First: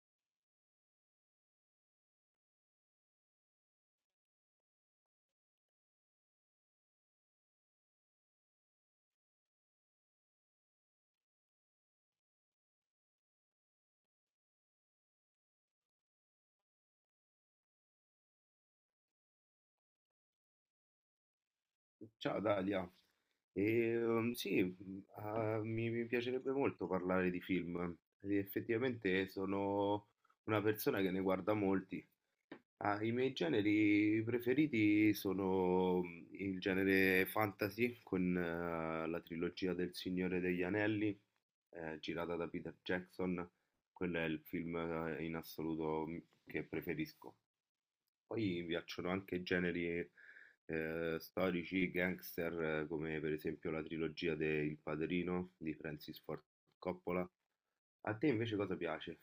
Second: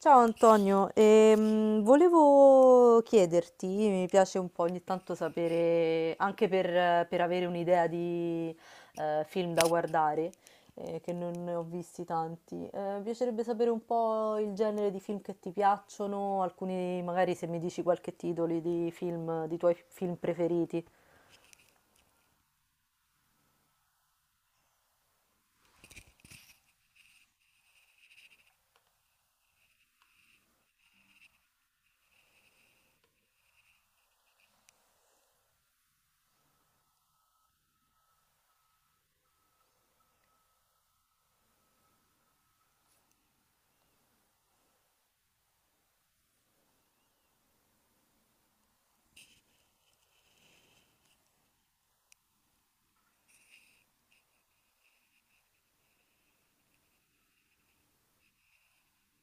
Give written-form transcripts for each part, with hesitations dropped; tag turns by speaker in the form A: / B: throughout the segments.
A: Ciao Antonio, volevo chiederti, mi piace un po' ogni tanto sapere, anche per avere un'idea di film da guardare, che non ne ho visti tanti, mi piacerebbe sapere un po' il genere di film che ti piacciono, alcuni magari se mi dici qualche titolo di film, di tuoi film preferiti.
B: Ciao Dalia. E, um, sì, mh, ah, mi, mi piacerebbe molto parlare di film. E effettivamente sono una persona che ne guarda molti. I miei generi preferiti sono il genere fantasy con la trilogia del Signore degli Anelli, girata da Peter Jackson. Quello è il film in assoluto che preferisco. Poi mi piacciono anche generi storici, gangster, come per esempio la trilogia de Il Padrino di Francis Ford Coppola. A te invece cosa piace?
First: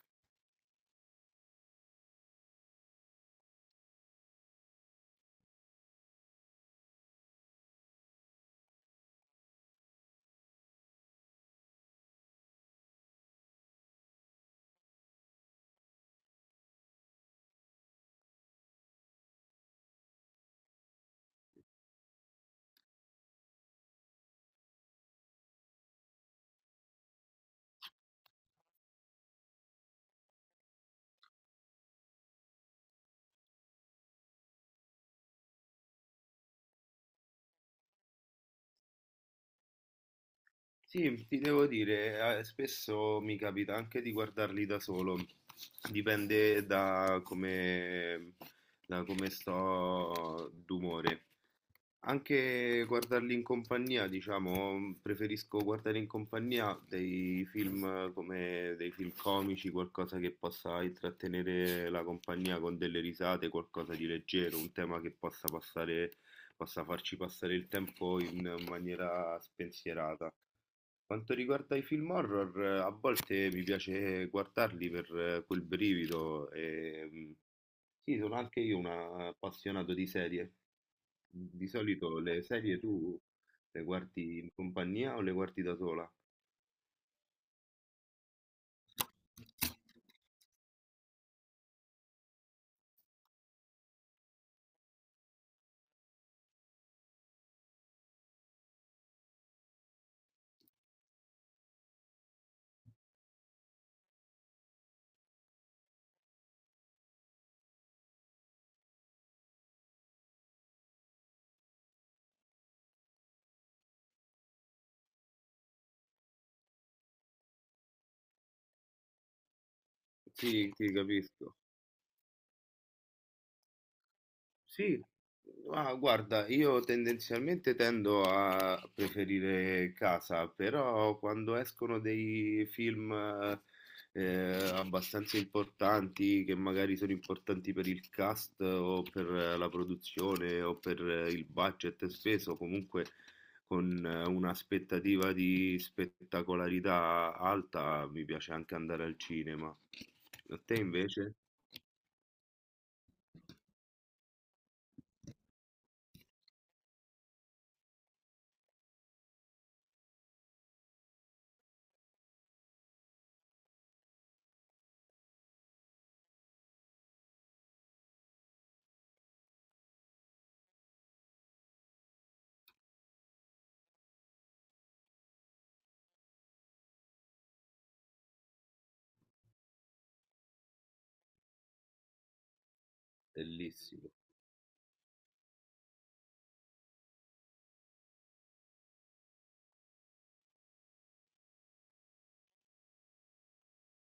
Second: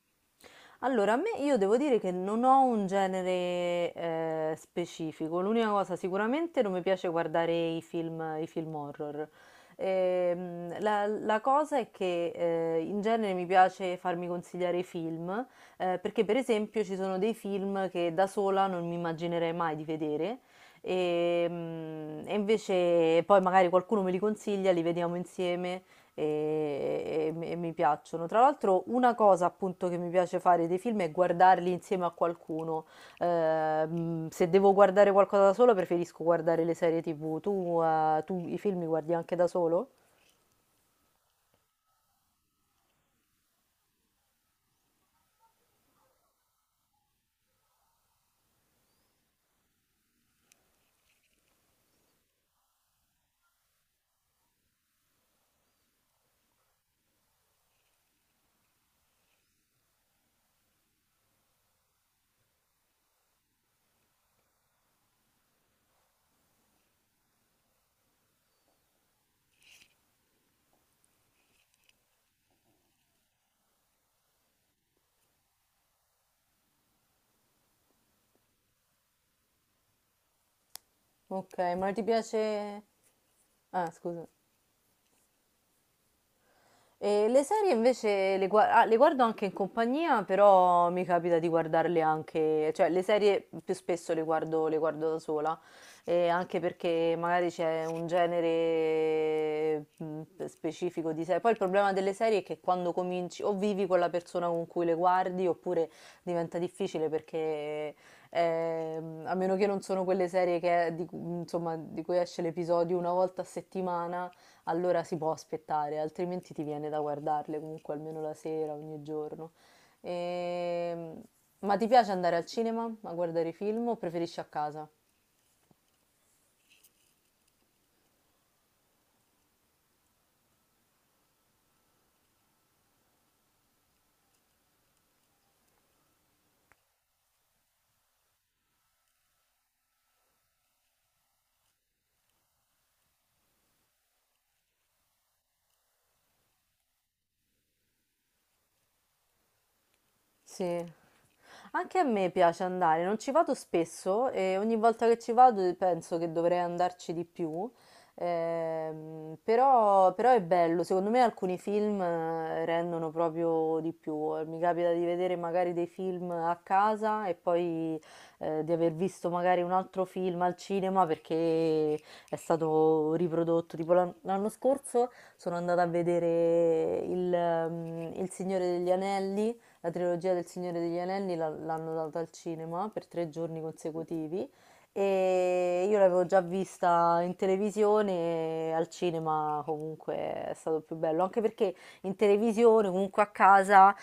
A: Allora, a me io devo dire che non ho un genere specifico. L'unica cosa, sicuramente non mi piace guardare i film horror. La cosa è che in genere mi piace farmi consigliare i film, perché per esempio ci sono dei film che da sola non mi immaginerei mai di vedere. E invece poi magari qualcuno me li consiglia, li vediamo insieme e mi piacciono. Tra l'altro, una cosa appunto che mi piace fare dei film è guardarli insieme a qualcuno. Se devo guardare qualcosa da solo, preferisco guardare le serie TV. Tu, tu i film li guardi anche da solo?
B: Sì, ti devo dire, spesso mi capita anche di guardarli da solo, dipende da come sto d'umore. Anche guardarli in compagnia, diciamo, preferisco guardare in compagnia dei film come dei film comici, qualcosa che possa intrattenere la compagnia con delle risate, qualcosa di leggero, un tema che possa passare, possa farci passare il tempo in maniera spensierata. Quanto riguarda i film horror, a volte mi piace guardarli per quel brivido e sì, sono anche io un appassionato di serie.
A: Ok,
B: Di
A: ma ti
B: solito le serie
A: piace...
B: tu le
A: Ah, scusa.
B: guardi in compagnia o le guardi da sola?
A: E le serie invece le guardo anche in compagnia, però mi capita di guardarle anche, cioè le serie più spesso le guardo da sola, e anche perché magari c'è un genere specifico di serie. Poi il problema delle serie è che quando cominci o vivi con la persona con cui le guardi oppure diventa difficile perché a meno che non sono quelle serie insomma, di cui esce l'episodio una volta a settimana allora si può aspettare, altrimenti ti viene da guardarle comunque almeno la sera, ogni giorno.
B: Sì, sì,
A: Ehm,
B: capisco.
A: Ma ti piace andare al cinema a guardare film o preferisci a casa?
B: Sì, ma guarda, io tendenzialmente tendo a preferire casa, però quando escono dei film eh, abbastanza importanti, che magari sono importanti per il cast o per la produzione o per il budget speso, comunque con un'aspettativa di spettacolarità alta, mi piace anche andare al cinema. A
A: Sì,
B: te invece?
A: anche a me piace andare, non ci vado spesso e ogni volta che ci vado penso che dovrei andarci di più, però è bello, secondo me alcuni film rendono proprio di più, mi capita di vedere magari dei film a casa e poi di aver visto magari un altro film al cinema perché è stato riprodotto, tipo l'anno scorso sono andata a vedere il Signore degli Anelli, la trilogia del Signore degli Anelli l'hanno data al cinema per tre giorni
B: Bellissimo,
A: consecutivi e io l'avevo già vista in televisione e al cinema comunque è stato più bello, anche perché in televisione comunque a casa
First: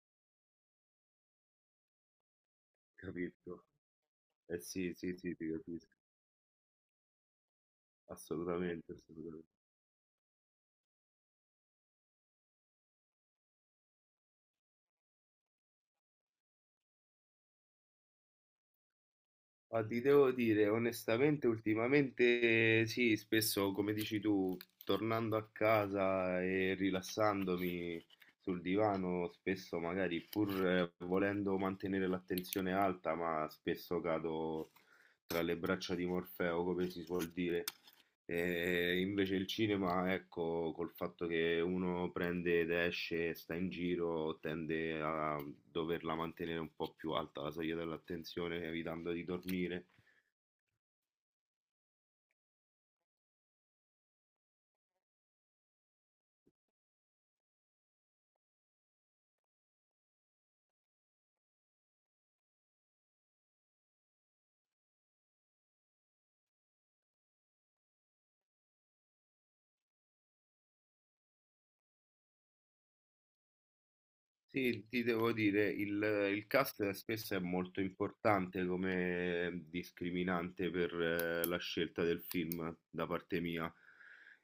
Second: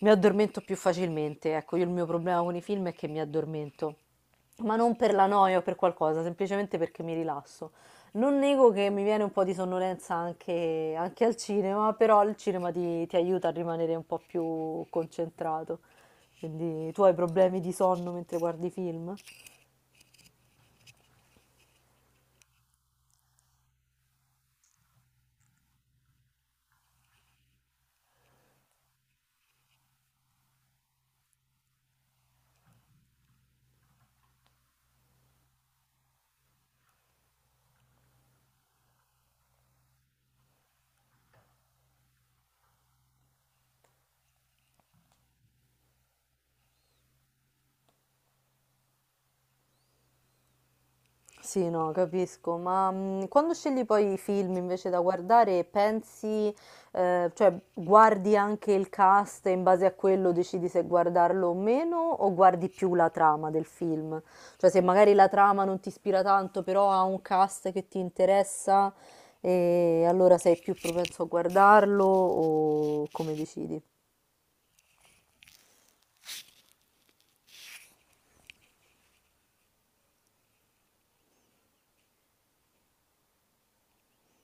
A: mi addormento più facilmente, ecco, io il mio problema con i film è che mi
B: capito?
A: addormento,
B: Eh
A: ma
B: sì,
A: non per
B: sì,
A: la
B: sì, ti
A: noia o per
B: capisco,
A: qualcosa, semplicemente perché mi rilasso. Non nego
B: assolutamente,
A: che mi viene un po'
B: assolutamente.
A: di anche al cinema, però il cinema ti aiuta a rimanere un po' più concentrato. Quindi tu hai problemi di sonno mentre guardi film?
B: Ma ti devo dire, onestamente, ultimamente sì, spesso, come dici tu, tornando a casa e rilassandomi sul divano, spesso magari pur volendo mantenere l'attenzione alta, ma spesso cado tra le braccia di Morfeo, come si suol dire. E invece il cinema, ecco, col fatto che uno prende ed esce e sta in giro, tende a doverla mantenere un po' più alta la soglia dell'attenzione, evitando di dormire.
A: Sì, no, capisco, ma quando scegli poi i film invece da guardare, pensi, cioè guardi anche il cast e in base a quello decidi se guardarlo o meno, o guardi più la trama del film? Cioè se magari la trama non ti ispira tanto, però ha un cast che ti interessa, e allora sei più propenso a guardarlo o come decidi?
B: Sì, ti devo dire, il cast spesso è molto importante come discriminante per la scelta del film da parte mia,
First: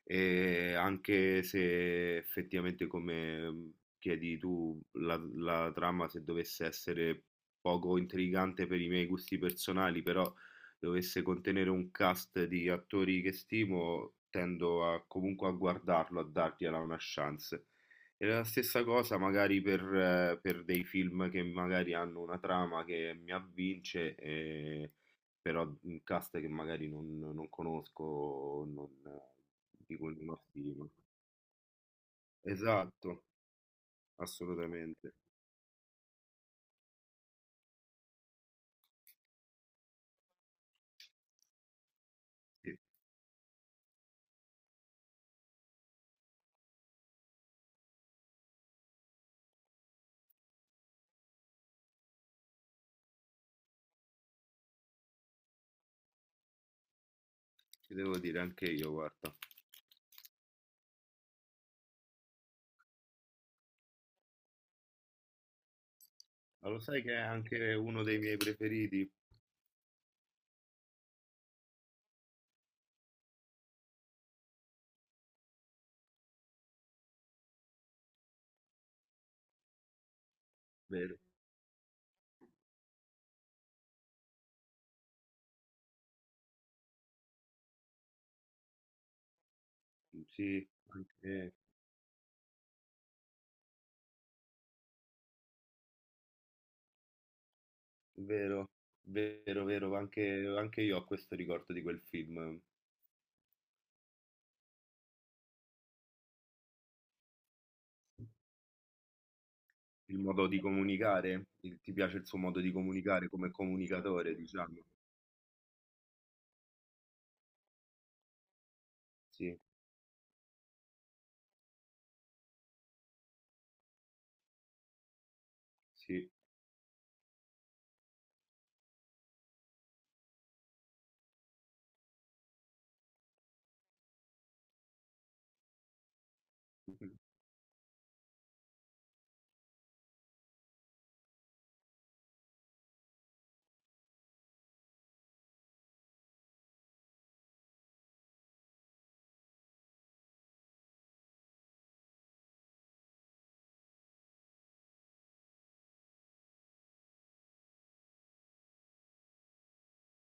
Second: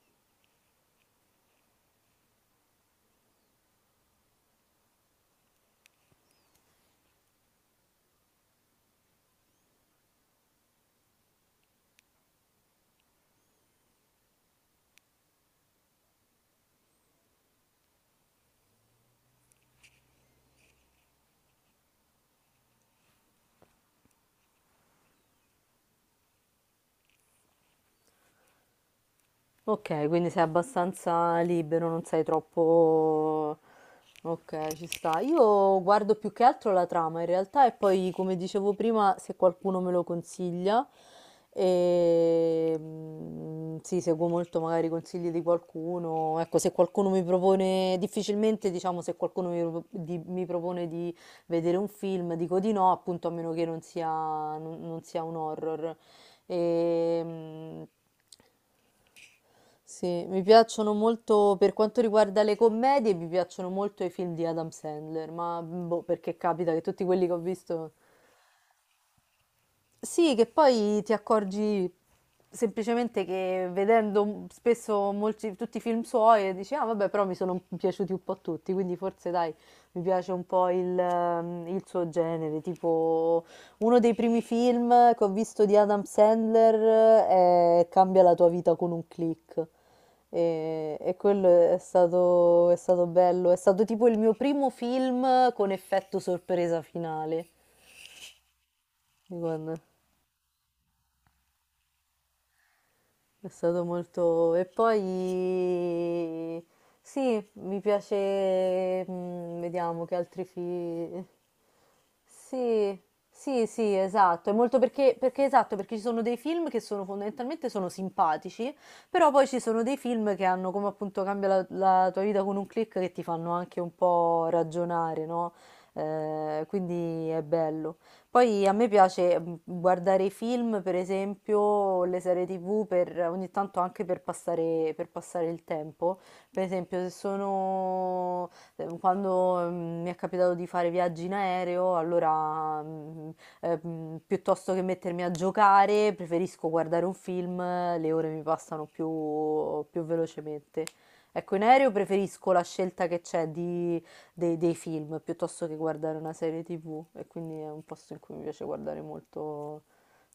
B: e anche se effettivamente, come chiedi tu, la trama se dovesse essere poco intrigante per i miei gusti personali, però dovesse contenere un cast di attori che stimo, comunque a guardarlo, a dargliela una chance. È la stessa cosa magari per dei film che magari hanno una trama che mi avvince, però un cast che magari non conosco, o non, di
A: Ok,
B: cui
A: quindi
B: non ho
A: sei
B: stima.
A: abbastanza libero, non sei
B: Esatto,
A: troppo... Ok, ci
B: assolutamente.
A: sta. Io guardo più che altro la trama in realtà e poi, come dicevo prima, se qualcuno me lo consiglia, e...
B: Sì,
A: sì, seguo molto magari i consigli di qualcuno. Ecco, se qualcuno mi propone, difficilmente diciamo se qualcuno mi propone di vedere un film, dico di no, appunto a meno che non sia, non sia un horror. E, mm,
B: ci devo dire anche io, guarda.
A: sì, mi piacciono molto, per quanto riguarda le commedie, mi piacciono molto i film di Adam Sandler, ma boh, perché
B: Ma
A: capita
B: lo
A: che
B: sai
A: tutti
B: che è
A: quelli che ho
B: anche
A: visto,
B: uno dei miei preferiti?
A: sì, che poi ti accorgi semplicemente che vedendo spesso tutti i film suoi e dici, ah vabbè, però mi sono piaciuti un po' tutti, quindi forse dai, mi piace un po'
B: Vero.
A: il suo genere, tipo uno dei primi film che ho visto di Adam Sandler è Cambia la tua vita con un click.
B: Sì,
A: E quello
B: anche-
A: è stato bello, è stato tipo il mio primo film con effetto sorpresa finale.
B: Vero, vero,
A: Guarda.
B: vero, anche, anche io ho questo ricordo di quel film.
A: È stato molto... E poi... Sì, mi piace... Vediamo che
B: Il
A: altri
B: modo di
A: film...
B: comunicare? Il- ti piace il suo modo di
A: Sì,
B: comunicare come
A: sì, sì,
B: comunicatore,
A: esatto. È molto
B: diciamo?
A: perché esatto, perché ci sono dei film che sono fondamentalmente sono simpatici, però poi ci
B: Sì,
A: sono dei film che hanno come appunto cambia la tua vita con un click che ti fanno anche un po' ragionare, no?
B: sì,
A: Quindi è bello. Poi a me piace guardare i film, per esempio, le serie TV, per, ogni tanto anche per per passare il tempo. Per esempio, se sono, quando mi è capitato di fare viaggi in aereo, allora piuttosto che mettermi a giocare, preferisco guardare un film, le ore mi passano più velocemente. Ecco, in aereo preferisco la scelta che c'è di dei film piuttosto che guardare una serie TV e quindi è un posto in cui mi piace guardare molto.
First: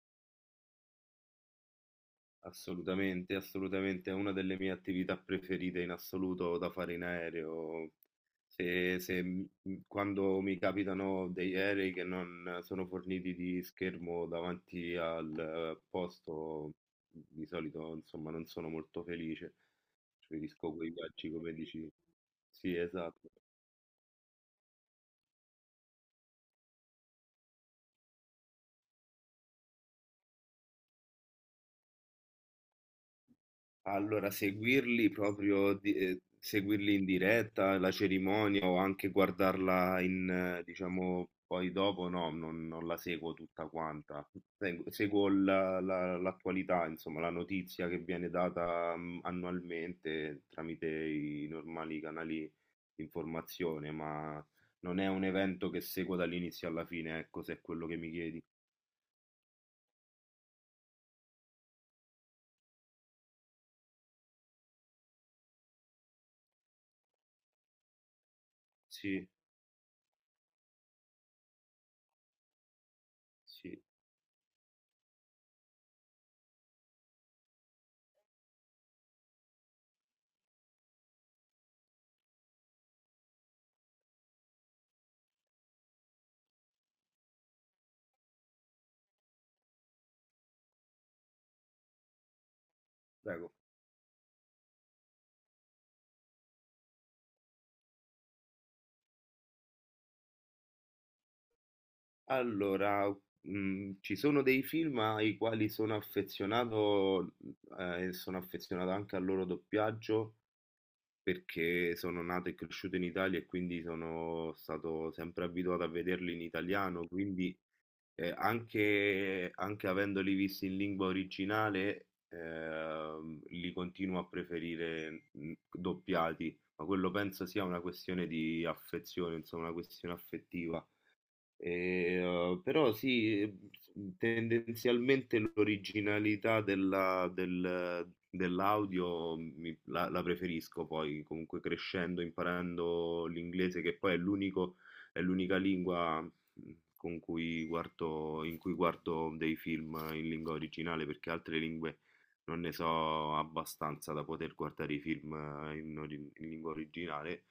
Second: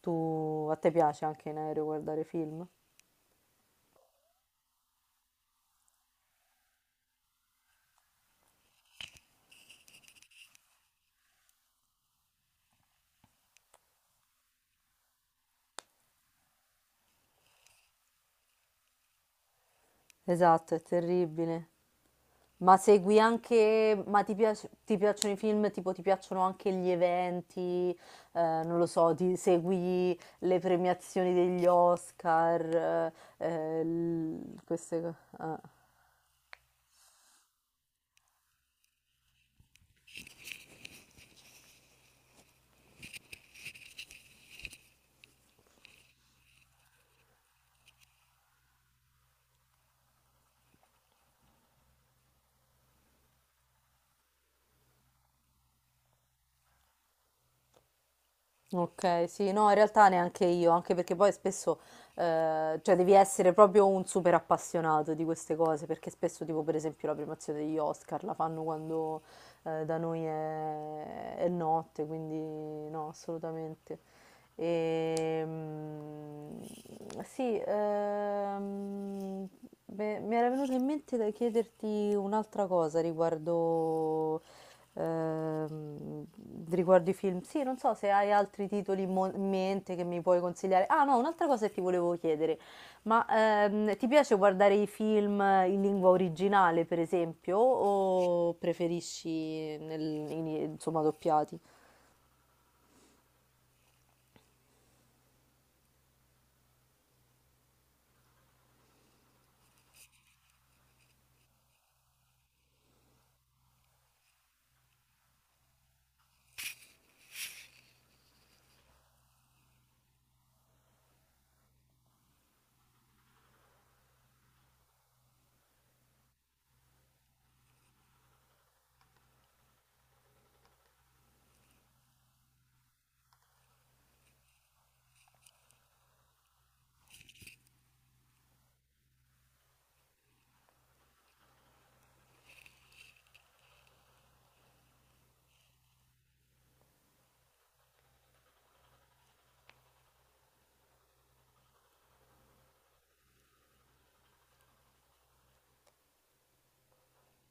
A: Tu, a te piace anche in aereo guardare film?
B: assolutamente, assolutamente. È una delle mie attività preferite in assoluto da fare in aereo. Se, se m- Quando mi capitano degli aerei che non sono forniti di schermo davanti al posto, di solito, insomma, non sono molto felice. Preferisco
A: Esatto, è
B: quei viaggi, come
A: terribile.
B: dici. Sì,
A: Ma segui
B: esatto.
A: anche, ma ti piacciono i film, tipo ti piacciono anche gli eventi, non lo so, ti segui le premiazioni degli Oscar, eh,
B: Allora,
A: queste
B: seguirli
A: cose.
B: proprio, seguirli in diretta, la cerimonia o anche guardarla, diciamo, poi dopo, no, non la seguo tutta quanta. Seguo l'attualità, insomma, la notizia che viene data annualmente tramite i normali canali di informazione, ma non è un evento che seguo dall'inizio alla fine, ecco, se è quello che mi chiedi.
A: Ok, sì, no, in realtà neanche io, anche perché poi spesso, cioè devi essere proprio un super appassionato di queste cose, perché spesso tipo per esempio la premiazione degli Oscar la fanno quando
B: Sì,
A: da noi è notte, quindi no,
B: sì,
A: assolutamente. Ehm, sì, ehm, Beh, mi era venuto in mente da chiederti un'altra cosa riguardo, ehm, riguardo i film. Sì, non so se hai altri titoli in mente che mi puoi consigliare. Ah, no, un'altra cosa che ti volevo chiedere. Ma
B: prego.
A: ti piace guardare i film in lingua originale, per esempio, o preferisci insomma, doppiati?
B: Allora, ci sono dei film ai quali sono affezionato, e sono affezionato anche al loro doppiaggio, perché sono nato e cresciuto in Italia e quindi sono stato sempre abituato a vederli in italiano, quindi, anche anche avendoli visti in lingua originale, li continuo a preferire, doppiati, ma quello penso sia una questione di affezione, insomma, una questione affettiva. E, Però sì, tendenzialmente l'originalità dell'audio la preferisco poi, comunque crescendo, imparando l'inglese, che poi è l'unico, è l'unica lingua con cui guardo, in cui guardo dei film in lingua originale, perché altre lingue non ne so abbastanza da poter guardare i film in lingua originale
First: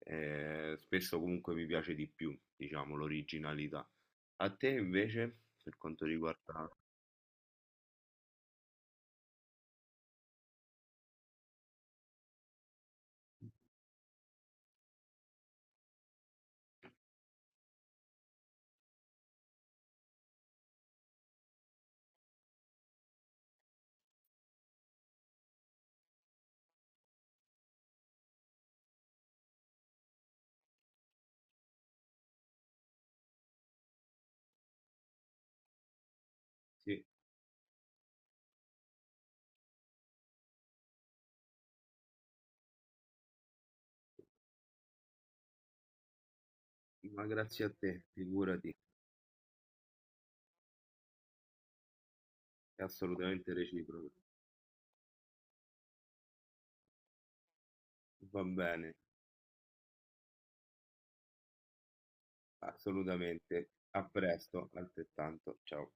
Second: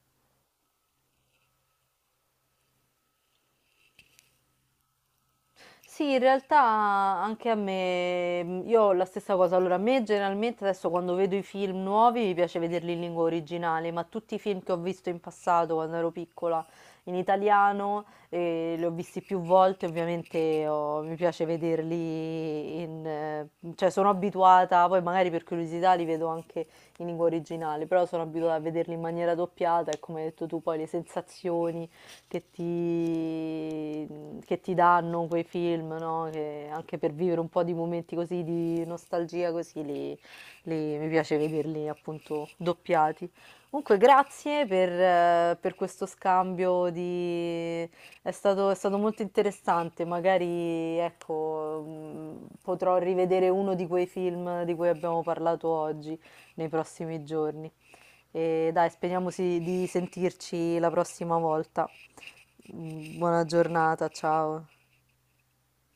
B: spesso comunque mi piace di più, diciamo, l'originalità. A te invece, per quanto
A: Sì, in realtà
B: riguarda...
A: anche a me, io ho la stessa cosa. Allora, a me generalmente adesso quando vedo i film nuovi mi piace vederli in lingua originale, ma tutti i film che ho visto in passato quando ero piccola in italiano, li ho visti più volte, ovviamente mi piace vederli in... cioè sono abituata, poi magari per curiosità li vedo anche in lingua originale, però sono abituata a vederli in maniera doppiata e come hai detto tu poi le sensazioni che che ti danno quei film, no? Che anche
B: Sì,
A: per vivere un po' di momenti così di nostalgia, mi piace vederli appunto doppiati. Comunque, grazie per questo scambio
B: ma grazie a
A: di...
B: te, figurati,
A: È stato molto interessante, magari ecco,
B: è
A: potrò rivedere
B: assolutamente
A: uno di quei
B: reciproco.
A: film di cui abbiamo parlato oggi nei prossimi giorni.
B: Va
A: E dai,
B: bene,
A: speriamo di sentirci la prossima volta. Buona
B: assolutamente. A
A: giornata, ciao.
B: presto, altrettanto. Ciao.